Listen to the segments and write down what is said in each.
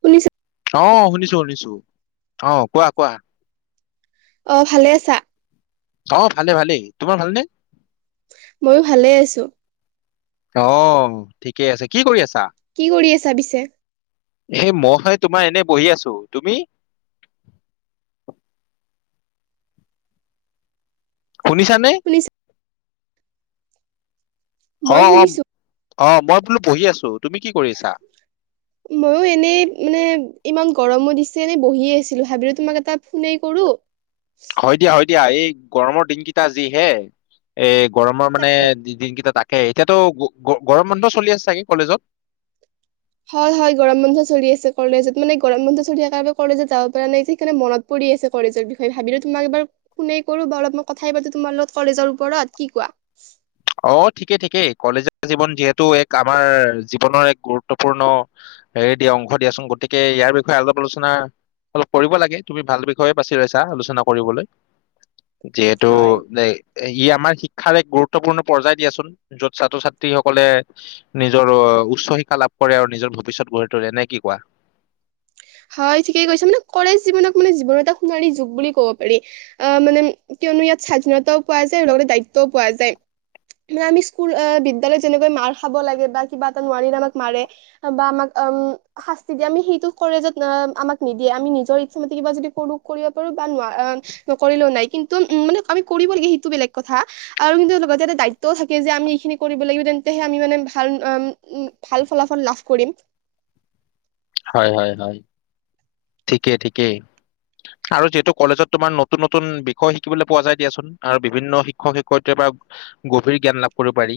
শুনিছ আহ শুনিছো শুনিছো অ কোৱা কোৱা। অ ভালে আছা? অ ভালে ভালেই। তোমাৰ ভালনে? মইও ভালে আছো। ঠিকে আছে কি কৰি আছা। কি কৰি আছা পিছে? হয় তোমাৰ এনে বহি আছো। তুমি? শুনিছা নে? শুনিছা অ মই অ শুনিছো। অ মই বোলো বহি আছো। তুমি কি কৰিছা? ময়ো এনেই মানে ইমান গৰমো দিছে এনে বহিয়ে আছিলো ভাবিলোঁ তোমাক এটা ফোনে কৰো। হয় দিয়া হয় দিয়া এই গৰমৰ দিনকেইটা যি হে এ গৰমৰ মানে এ, দিনকেইটা ত তাকে এতিয়াতো গৰম বন্ধ চলি আছে চাগে কলেজত। হয় হয় গৰম বন্ধ চলি আছে কলেজত মানে গৰম বন্ধ চলি থকাৰ বাবে কলেজত যাব পৰা নাই সেইকাৰণে মনত পৰি আছে কলেজৰ বিষয়ে ভাবিলো তোমাক এবাৰ ফোনে কৰো বা অলপ মই কথাই পাতো তোমাৰ লগত কলেজৰ ওপৰত কি কোৱা। [unintelligible] অ ঠিকেই ঠিকেই কলেজীয়া জীৱন যিহেতু এক আমাৰ জীৱনৰ এক গুৰুত্বপূৰ্ণ। হে দিয়া অংশ দিয়াচোন গতিকে ইয়াৰ বিষয়ে অলপ আলোচনা। অলপ কৰিব লাগে তুমি ভাল বিষয়ে বাছি লৈছা আলোচনা কৰিবলৈ। যিহেতু হয় ই আমাৰ শিক্ষাৰ এক গুৰুত্ব। গুৰুত্বপূৰ্ণ পৰ্যায় দিয়াচোন য'ত ছাত্ৰ ছাত্ৰীসকলে নিজৰ উচ্চ শিক্ষা লাভ কৰে আৰু নিজৰ। ভৱিষ্যত গঢ়ি তোলে নে কি কোৱা। [unintelligible] হয় ঠিকেই কৈছা মানে কলেজ জীৱনক মানে জীৱনৰ এটা সোণালি যুগ বুলি ক'ব পাৰি আহ মানে। কিয়নো ইয়াত স্বাধীনতাও পোৱা যায় আৰু লগতে দায়িত্বও পোৱা যায়। ম আমি স্কুল বিদ্যালয়ত যেনেকৈ মাৰ খাব লাগে বা কিবা এটা নোৱাৰিলে আমাক মাৰে বা আমাক। উম শাস্তি দিয়ে আমি সেইটো। কলেজত আমাক নিদিয়ে আমি নিজৰ ইচ্ছা মতে কিবা যদি কৰো কৰিব পাৰো বা ন নকৰিলেও নাই। কিন্তু উম মানে আমি কৰিব লাগে সেইটো বেলেগ কথা আৰু কিন্তু লগতে দায়িত্বও থাকে যে আমি এইখিনি কৰিব লাগিব। হে আমি মানে ভাল উ উ ভাল ফলাফল লাভ কৰিম। হয় হয় হয় ঠিকেই ঠিকেই। আৰু যিহেতু কলেজত তোমাৰ নতুন নতুন বিষয় শিকিবলৈ পোৱা যায় দিয়াচোন আৰু বিভিন্ন শিক্ষক শিক্ষয়িত্ৰী। গভীৰ জ্ঞান লাভ কৰিব পাৰি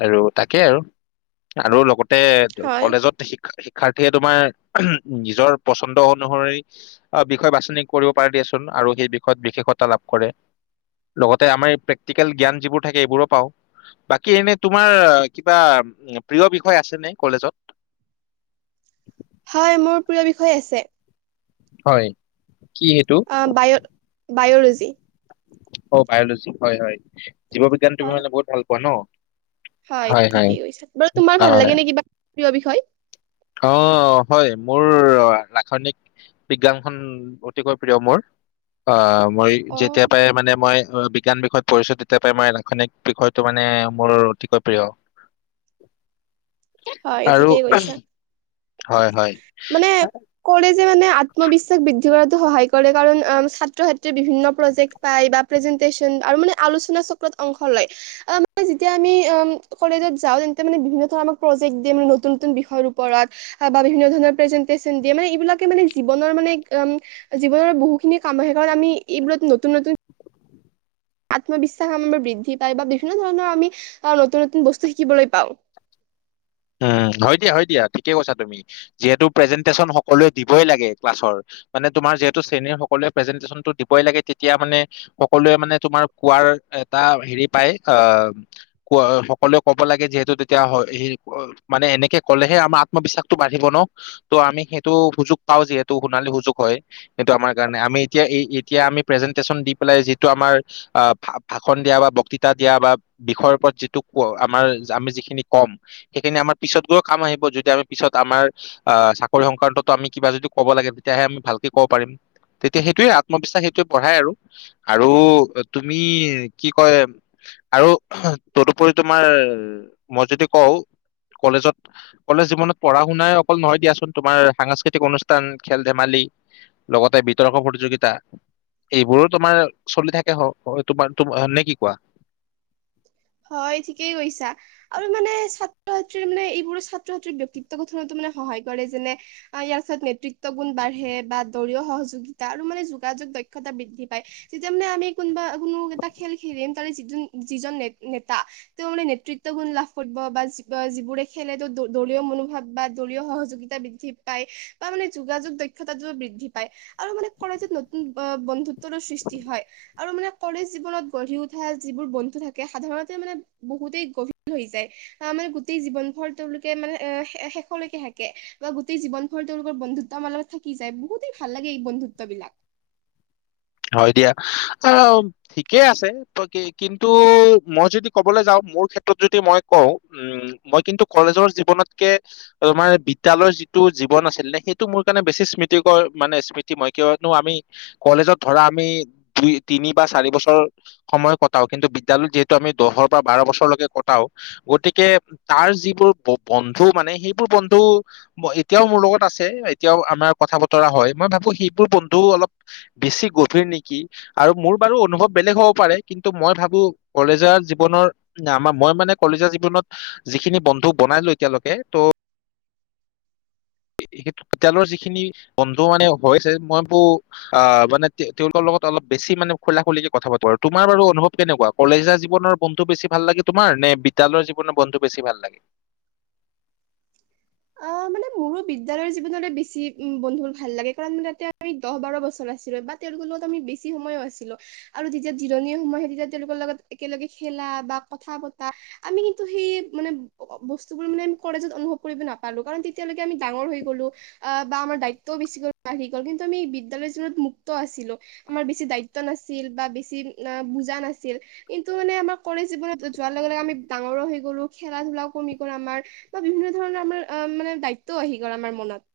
আৰু তাকেই আৰু আৰু লগতে। হয় কলেজত শিক্ষা। সেই তোমাৰ উম নিজৰ পচন্দ অনুসৰি বিষয় বাছনি কৰিব পাৰ দিয়াচোন আৰু। এই বিষত বিশেষতা লাভ কৰে। লগতে আমাৰ প্ৰেক্টিকেল জ্ঞান যিবোৰ থাকে এইবোৰো পাওঁ। বাকী এনে তোমাৰ কিবা প্ৰিয় বিষয় আছে নে কলেজত? [unintelligible] হয়, মোৰ প্ৰিয় বিষয় আছে। হয়। কি সেইটো অ, বায় বায়'লজি। অ, বায়লজি হয়, হয়। জীৱ বিজ্ঞান তুমি হয় মানে বহুত ভাল পোৱা ন? হয়, ঠিকেই কৈছে। বাৰু তোমাৰ ভাল লাগে অ নে কিবা প্ৰিয় বিষয়? অ, হয় মোৰ ৰাসায়নিক বিজ্ঞানখন অতিকৈ প্ৰিয় মোৰ। অ, মই অ যেতিয়া পাই মানে মই। বিজ্ঞান বিষয়ত পৰিচয়তি পাই মই ৰাসায়নিক বিষয়টো মানে মোৰ অতিকৈ প্ৰিয়। হয়, আৰু ঠিকেই কৈছা। হয়, হয়। মানে কলেজে মানে আত্মবিশ্বাস বৃদ্ধি কৰাতো সহায় কৰে। কাৰণ ছাত্ৰ-ছাত্ৰীয়ে বিভিন্ন প্ৰজেক্ট পায় বা প্ৰেজেন্। পেজেন্ট টেচন আলোচনা চক্ৰ ত অংশ লয় মই তেতিয়া আমি কলেজত যাওঁ। বিভিন্ন ধৰণৰ। প্ৰজেক্ দিম নতুন- নতুন বিষয়ৰ ওপৰত বা বিভিন্ন ধৰণৰ প্ৰেজেনটেচন দিয়ে ম এইবিলাকে মানে জীবনৰ। উম জীৱনৰ বহুখিনি কাম আহে কাৰণ আমি এইবোৰত নতুন নতুন। আত্মবিশ্বাস আমাৰ বৃদ্ধি পায় বা বিভিন্ন ধৰণৰ আমি নতুন নতুন বস্তু শিকিবলৈ পাওঁ। [unintelligible] উম, হয় দিয়া, হয় দিয়া ঠিকে কৈছা তুমি। যিহেতু প্ৰেজেন্টেচন সকলোৱে দিবই লাগে মানে ক্লাছ ৰ। মাৰ যিহেতু শ্ৰেণীৰ সকলোৱে প্ৰেজেন্টেচন দিবই লাগে তেতিয়া মানে সকলোৱে মানে তোমাৰ কোৱাৰ এটা। হেৰি পায় আহ ক সকলোৱে ক'ব লাগে যিহেতু তেতিয়া। অ, মানে এনেকে ক'লেহে আমাৰ আত্মবিশ্বাসটো বাঢ়িব ন। ত' আমি সেইটো সুযোগ পাও যিহেতু সোণালী। য়া যিটো আমাৰ কাৰণে। আমি এতিয়া এই প্ৰেজেনটেচন দি পেলাই যিটো আমাৰ। ভাষণ দিয়া বা বক্তৃতা দিয়া বা বিষয়ৰ ওপৰত যিটো ক আমাৰ আমি যিখিনি কম-। - সেইখিনি আমাৰ পিছত গৈও কাম আহিব। যদি আমি পিছত আমাৰ আহ চাকৰি সংক্ৰান্ততো আমি কিবা যদি ক'ব লাগে তেতিয়া। তেয়াহে আমি ভালকে কব পাৰিম। তেতিয়া সেইটোৱে আত্মবিশ্বাস সেইটোৱে বঢ়াই আৰু আৰু তুমি কি কয়। আৰু তদুপৰি তোমাৰ মই যদি কওঁ। কলেজত কলেজ জীৱনত পঢ়া শুনাই অকল নহয় দিয়াচোন। তোমাৰ সাংস্কৃতিক অনুষ্ঠান খেল ধেমালি। লগতে বিতৰ্ক প্ৰতিযোগিতা। এইবোৰো তোমাৰ চলি থাকে তোমাৰ নে কি কোৱা? হয়, ঠিকেই কৈছা। আৰু মানে, ছাত্ৰ-ছাত্ৰীৰ মানে এইবোৰ ছাত্ৰ-ছাত্ৰীৰ ব্যক্তিত্ব গঠনতো মানে সহায় কৰে যেনে ইয়াৰ পিছত নেতৃত্ব গুণ বাঢ়ে বা দলীয় সহযোগিতা আৰু মানে যোগাযোগ দক্ষতা বৃদ্ধি পায় যেতিয়া মানে আমি কোনোবা মোক এটা খেল খেলিম তোৰে যিটো যিজন নেতা তেওঁ মানে নেতৃত্ব গুণ লাভ কৰিব বা যিবোৰে খেলে তেওঁ দলীয় মনোভাৱ বা দলীয় সহযোগিতা বৃদ্ধি পায় বা মানে যোগাযোগ দক্ষতাটোৰ বৃদ্ধি পায়। আৰু মানে, কলেজত নতুন বন্ধুত্বৰ সৃষ্টি হয় আৰু মানে কলেজ জীৱনত গঢ়ি উঠা যিবোৰ বন্ধু থাকে সাধাৰণতে মানে বহুতেই গভীৰ হৈ যায়। আহ মানে গোটেই জীৱন ভৰ তেওঁলোকে মানে এ শেষলৈকে থাকে বা গোটেই জীৱন ভৰ তেওঁলোকৰ বন্ধুত্ব আমাৰ লগত থাকি যায় বহুতেই ভাল লাগে এই বন্ধুত্ব। লাগ হয় দিয়া। অহ, ঠিকেই আছেই কিন্তু মই যদি কবলৈ যাওঁ মোৰ ক্ষেত্ৰত যদি মই কওঁ উম, মই কিন্তু কলেজৰ জীৱনতকে তোমাৰ বিদ্যালয় যিটো জীৱন আছিল নে সেইটো মোৰ কাৰণে বেছি স্মৃতিকৰ মানে স্মৃতি মই কিয়নো আমি কলেজত ধৰা আমি দুই, তিনি বা চাৰি বছৰ সময় কটাও। কিন্তু, বিদ্যালয়ত যিহেতু আমি দহৰ পৰা বাৰ বছৰলৈকে কটাও গতিকে তাৰ যিবোৰ বন্ধু মানে সেইবোৰ বন্ধু এতিয়াও মোৰ লগত আছে এতিয়াও আমাৰ কথা বতৰা হয় মই ভাবো সেইবোৰ বন্ধু অলপ বেছি গভীৰ নেকি আৰু মোৰ বাৰু অনুভৱ বেলেগ হ'ব পাৰে কিন্তু মই ভাবো কলেজ জীৱনত হ নে আমাৰ মই মানে কলজীয়া জীৱনত যিখিনি বন্ধু বনাই লো এতিয়ালৈকে তো' এতিয়ালৈকে যিখিনি বন্ধু মানে হৈছে মই বোৰ আহ মানে তেওঁলোক লগত অলপ বেছি মানে খোলা খুলিকে কথা পাতো তোমাৰ অনুভৱ কেনেকুৱা কলেজীয়া জীৱনৰ বন্ধু বেছি ভাল লাগে তোমাৰে নে নে বিদ্যালয় জীৱনৰ বন্ধু বেছি ভাল লাগে অহ মানে মানে মোৰো বিদ্যালয়ৰ জীৱনলৈ বেছি উম বন্ধু ভাল লাগে কাৰণ তাতে আমি দহ বাৰ বছৰ আছিলো বা তেওঁলোক স্কুল আমি বেছি সময়ো আছিলো আৰু তেতিয়া জিৰণি সময় সেই তেতিয়া তেওঁলোকৰ লগত একেলগে খেলা বা ক কথা পতা আমি কিন্তু সেই মানে বস্তুবোৰ মানে কলেজত অনুভৱ কৰিবি নো নেপালো কাৰণ তেতিয়ালৈকে আমি ডাঙৰ হৈ গলো বা আমাৰ দায়িত্ব বেছিকৈ গল কিন্তু আমি বিদ্যালয় মুক্ত আছিলো আমাৰ বেছি দায়িত্ব নাছিল বা বেছি বুজা নাছিল কিন্তু মানে আমাৰ কলেজ‌ জীৱনত যোৱাৰ লগে লগে আমি ডাঙৰো হৈ গ'লো খেলা ধূলাও কমি গ'ল আমাৰ বা বিভিন্ন ধৰণৰ আমাৰ অহ মানে দায়িত্বও আহি গ'ল আমাৰ মনত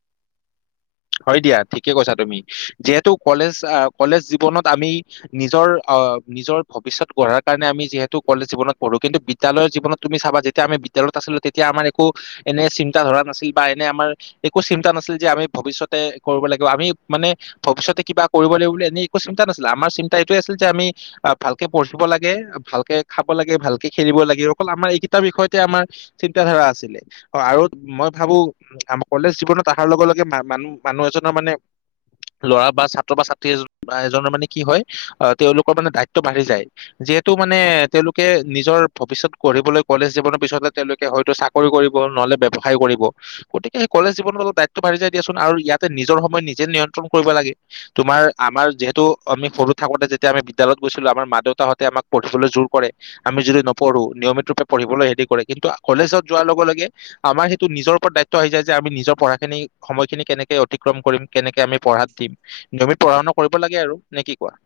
হয় দিয়া ঠিকে কৈছা তুমি যিহেতু কলেজ কলেজ জীৱনত আমি নিজৰ অ নিজৰ ভৱিষ্যতঢ়াৰ কাৰণে আমি যিহেতু কলেজ জীৱনত পঢ়ো কিন্তু বিদ্যালয়ৰ জীৱনত তুমি চাবা যেতিয়া আমি বিদ্যা বিদ্যালয়লত আছিলো তেতিয়া আমাৰ একো এনে চিন্তা ধৰা নাছিল বা এনে আমাৰ একো চিন্তা নাছিল যে আমি ভৱিষ্যত তে কৰিব লাগিব আমি মানে ভৱিষ্যতে কিব কৰিব লাগিব বুলি এনে একো চিন্তা নাছিলে আমাৰ চিন্তা এইটোয়ে আছিল যে আমি অহ ভালকে পঢ়িব লাগে ভাল কে খাব লাগে ভাল খেলিব লাগে অকল আমাৰ এইকেইটাৰ বিষয়তে আমাৰ চিন্ত ধাৰা আছিলে অ আৰু মই ভাবো আম কলেজ জীৱনত অহাৰ লগে লগে ম মানুহ মানুহ এজনৰ মানে লৰা বা ছাত্ৰ বা ছাত্ৰী এজনৰ মানে কি হয় আহ তেওঁলোকৰ মানে দায়িত্ব বাঢ়ি যায় যিহেতু মানে তেওঁলোকে নিজৰ ভৱিষ্যত গঢ়িবলৈ কলেজ জীৱনৰ পিছততে তেওঁলোকে হয়তো চাকৰি কৰিব নহলে ব্যৱসায় কৰিব গতিকে সেই কলেজ জীৱনৰত দায়িত্ব বাঢি যাই দিয়াচোন আৰু ইয়াত নিজৰ সময় নিজে নিয়ন্ত্ৰণ কৰিব লাগে তোমাৰ আমাৰ যিহেতু আমি সৰু থাকোঁতে যেতিয়া আমি বিদ্যালয় গৈছিলো আমাৰ মা দেউতাহঁতে আমাক পঢ়িবলৈ জোৰ কৰে আমি যদি নপঢ়ো নিয়মিত ৰূপে পঢ়িবলৈ হেৰি কৰে কিন্তু কলেজত যোৱাৰ লগে লগে আমাৰ সেইটো নিজৰ ওপৰত দায়িত্ব আহি যায় যে আমি নিজৰ পঢ়াখিনি সময়খিনি কেনেকে অতিক্ৰম কৰিম কেনেকে আমি পঢ়াত দিম নিয়মিত পঢ়া শুনা কৰিব লাগে আৰু নে কি কোৱা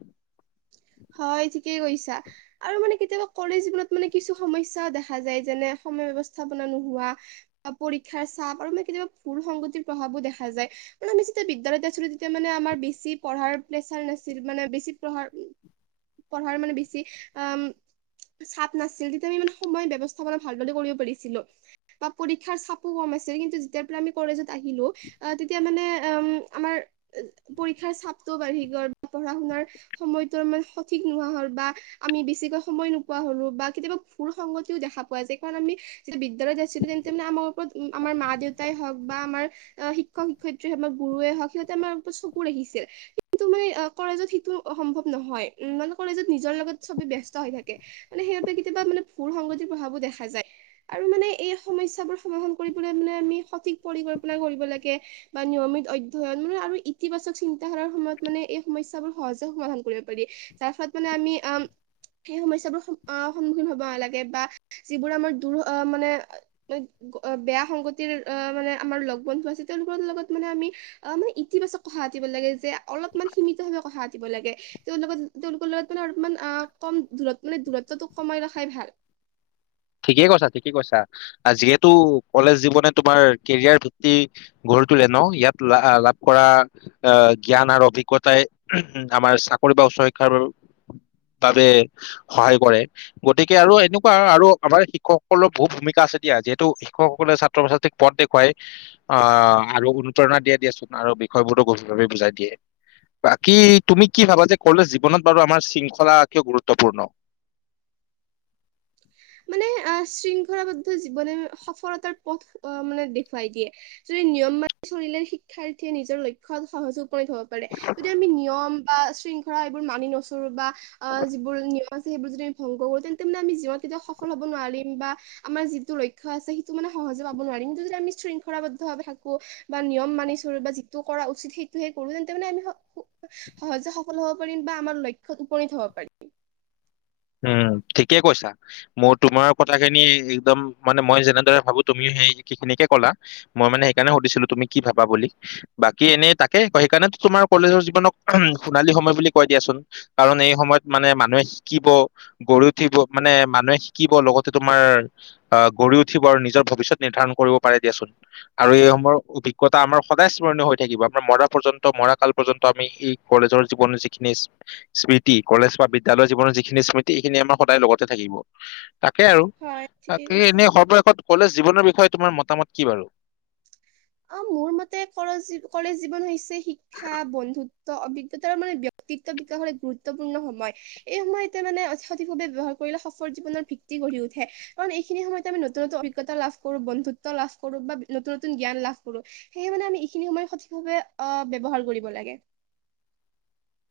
হয় ঠিকেই কৈছা আৰু মানে কেতিয়াবা কলেজ জীৱনত মানে কিছু সমস্যাও দেখা যায় যেনে সময় ব্যস্থাপনা নোহোৱা পৰীক্ষাৰ চাপ আৰু মানে কেতিয়াবা ভুল সংগতিৰ প্ৰভাৱো দেখা যায় মানে আমি যেতিয়া বিদ্যালয়তে আছিলো তেতিয়া মানে আমাৰ বেছি পঢ়াৰ প্ৰেচাৰ নাছিল মানে বেছি পঢ়াৰ পঢ়াৰ মানে বেছি অও চাপ নাছিল তেতিয়া আমি মানে সময় ব্যৱস্থাপনা ভালদৰে কৰিব পাৰিছিলো বা পৰীক্ষাৰ চাপো কম বা ছেকেণ্ডতো যেতিয়া পৰা আমি কলেজৰ আহিলো অহ তেতিয়া উম আমাৰ পৰীক্ষা চাপ তো বাঢ়ি গ'ল বা পঢ়া শুনাৰ সময়তো ইমান সঠিক নোহোৱা হ'ল বা আমি বেছিকৈ সময় নোপোৱা হলো বা কেতিয়াবা ভুল সংগতিও দেখা দেখা পোৱা যায় কাৰণ আমি যেতিয়া বিদ্যালয়ত আছিলো তেন্তে মানে আমাৰ ওপৰত উম মা দেউতাই হওঁক বা আমাৰ শিক্ষক-শিক্ষয়িত্ৰী হওঁক বা গুৰুৱে হওঁক সিহঁতে আমাৰ ওপৰত চকু ৰাখিছিল। কিন্তু মানে কলেজত সিটো সম্ভৱ নহয়। উম মানে কলেজত নিজৰ লগত চবে ব্যস্ত হৈ থাকে। মানে সেইবাবে কেতিয়াবা মানে ভুল সংগতি প্ৰভাৱো দেখা যায়। আৰু মানে এই সমস্যাবোৰ সমাধান কৰিবলৈ মানে আমি সঠিক পৰিকল্পনা কৰিব লাগে বা নিয়ম নিয়মিত অধ্যয়ন মানে আৰু ইতিবাচক চিন্তা ধাৰাৰ ফলত মানে এই সমস্যাৰ সহজ তে সমাধান কৰিব পাৰি। যাৰ ফলত মানে আমি আ সেই সমস্যাবোৰ আ সন্মুখীন হব লাগে বা যিবোৰ আমাৰ দূৰ আ মানে বেয়া সংগতিৰ অ মানে আমাৰ লগ বন্ধু আছে। তেওঁলোকৰ লগত মানে আমি অ মানে ইতিবাচক কথা পাতিব লাগে যে অলপমান সীমিতভাৱে কথা পাত পাতিব লাগে। তেওঁ লগত তেওঁলোকৰ লগত মানে অলপমান কম দূৰত মানে দূৰত্বটো কমাই ৰখাই ভাল। [inaudible] ঠিকেই কৈছা, ঠিকেই কৈছা। যিহেতু কলেজ জীৱনে তোমাৰ কেৰিয়াৰ ভিত্তি গ গঢ়ি তুলে ন? ইয়াত লাভ কৰা জ্ঞান আৰু অভিজ্ঞতাই আমাৰ চাকৰি অ চৈকাৰৰ [unintelligible] [inaudible] বাবে সহায় কৰে। গতিকে আৰু এনেকুৱা আৰু আমাৰ শিক্ষকসকলৰ বহুত ভূমিকা আছে দিয়া। যিহেতু শিক্ষকসকলে ছাত্ৰ ছাত্ৰীক পদ দেখুৱাই আহ আৰু অনুপ্ৰেৰণা দিয়া দিয়াচোন আৰু বিষয়বোৰো গভীৰভাৱে বুজাই দিয়ে। বাকী তুমি কি ভাবা যে কলেজ জীৱনত বাৰু আমাৰ শৃংখলা কিয় গুৰুত্বপূৰ্ণ? [inaudible] মানে আহ শৃংখলাবদ্ধ জীৱনে সফলতাৰ পথ মানে দেখুৱাই দিয়ে। যদি নিয়ম মানি চলিলে শিক্ষাৰ্থীয়ে নিজৰ লক্ষ্যত সহযোগ কৰি থব পাৰে। যদি আমি নিয়ম বা শৃং এইবোৰ মানি নচলো বা আহ যিবোৰ নিয়ম আছে এইবোৰ যদি আমি ভংগ কৰো তেন্তে আমি জী তেতিয়া সফল হ'ব নোৱাৰিম বা আমাৰ যিটো লক্ষ্য আছে সেইটো মানে সহজে পাব নোৱাৰিম। কিন্তু যদি আমি শৃংখলাবদ্ধ ভাৱে থাকো বা নিয়ম মানি চলোঁ বা যিটো কৰা উচিত সেইটো হে কৰো তেন্তে মানে আমি স সফল হ'ব পাৰিম বা আমাৰ লক্ষ্যত উপনীত হ'ব পাৰিম। উম ঠিকেই কৈছা। মোৰ, তোমাৰ কথাখিনি একদম মানে মই যেনেদৰে ভাবো তুমিও সেই সেই খিনিকে কলা। মই মানে সেইকাৰণে সুধিছিলো তুমি কি ভাবা বুলি। বাকী এনেই তাকে ক সেইকাৰণে তোমাৰ কলেজৰ জীৱনক উ সোণালী সময় বুলি কয় দিয়াচোন। কাৰণ এই সময়ত মানে মানুহে শিকিব গঢ় উঠিব মানে মানুহে শিকিব লগতে তোমাৰ আহ গঢ়ি উঠিব আৰু নিজৰ ভৱিষ্যত নি ধাৰণ কৰিব পাৰে দিয়াচোন। আৰু এই সময়ৰ অভিজ্ঞতা আমাৰ সদায় স্মৰণীয় হৈ থাকিব। আমি মৰা পৰ্যন্ত ম কাল পৰ্যন্ত আমি এই কলেজৰ জীৱনৰ যিখিনি স্মৃতি কলেজ বা বিদ্যালয়ৰ জীৱনৰ যিখিনি স্মৃতি এইখিনি আমাৰ সদায় লগতে থাকিব। তাকে আৰু হয় ঠিকেই তাকে কৈছা। এনেই সৱ শেষত কলেজ জীৱনৰ বিষয়ে তোমাৰ মতামত কি বাৰু? অ মোৰ মতে ক কলেজ জীৱন হৈছে শিক্ষা, বন্ধুত্ব, অভিজ্ঞতাৰ মানে ব্যক্তিত্ব বিকাশৰ এক গুৰুত্বপূৰ্ণ সময়। এই সময়তে মানে সঠিকভাৱে ব্যবহাৰ কৰিলে সফল জীৱনৰ ভিত্তি গঢ়ি উঠে। কাৰণ এইখিনি সময়ত আমি নতুন নতুন অভিজ্ঞতা লাভ কৰো, বন্ধুত্ব লাভ কৰো বা নতুন নতুন জ্ঞান লাভ কৰোঁ। সেয়ে মানে আমি এইখিনি সময় সঠিকভাৱে আহ ব্যবহাৰ কৰিব লাগে।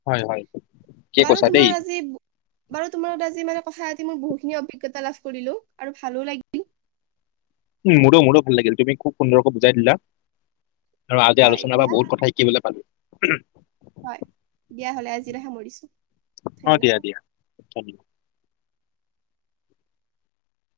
হয়, হয়। ঠিকে বাৰু কৈছা দেই তোমাৰ আজি বাৰু তোমাৰ লগত আজি মানে কথা পাতি মোৰ বহুতখিনি অভিজ্ঞতা লাভ কৰিলো আৰু ভালো লাগিল। উ মোৰো, মোৰো ভাল লাগিল। তুমি খুব সুন্দৰকে বুজাই দিলা। আৰু আজি হয় আলোচনাৰ বা দিয়া বহুত কথা শিকিবলৈ পালো। হয় দিয়া, হ'লে আজিলৈ সামৰিছো, অ দিয়া ধন্যবাদ। দিয়া ধন্যবাদ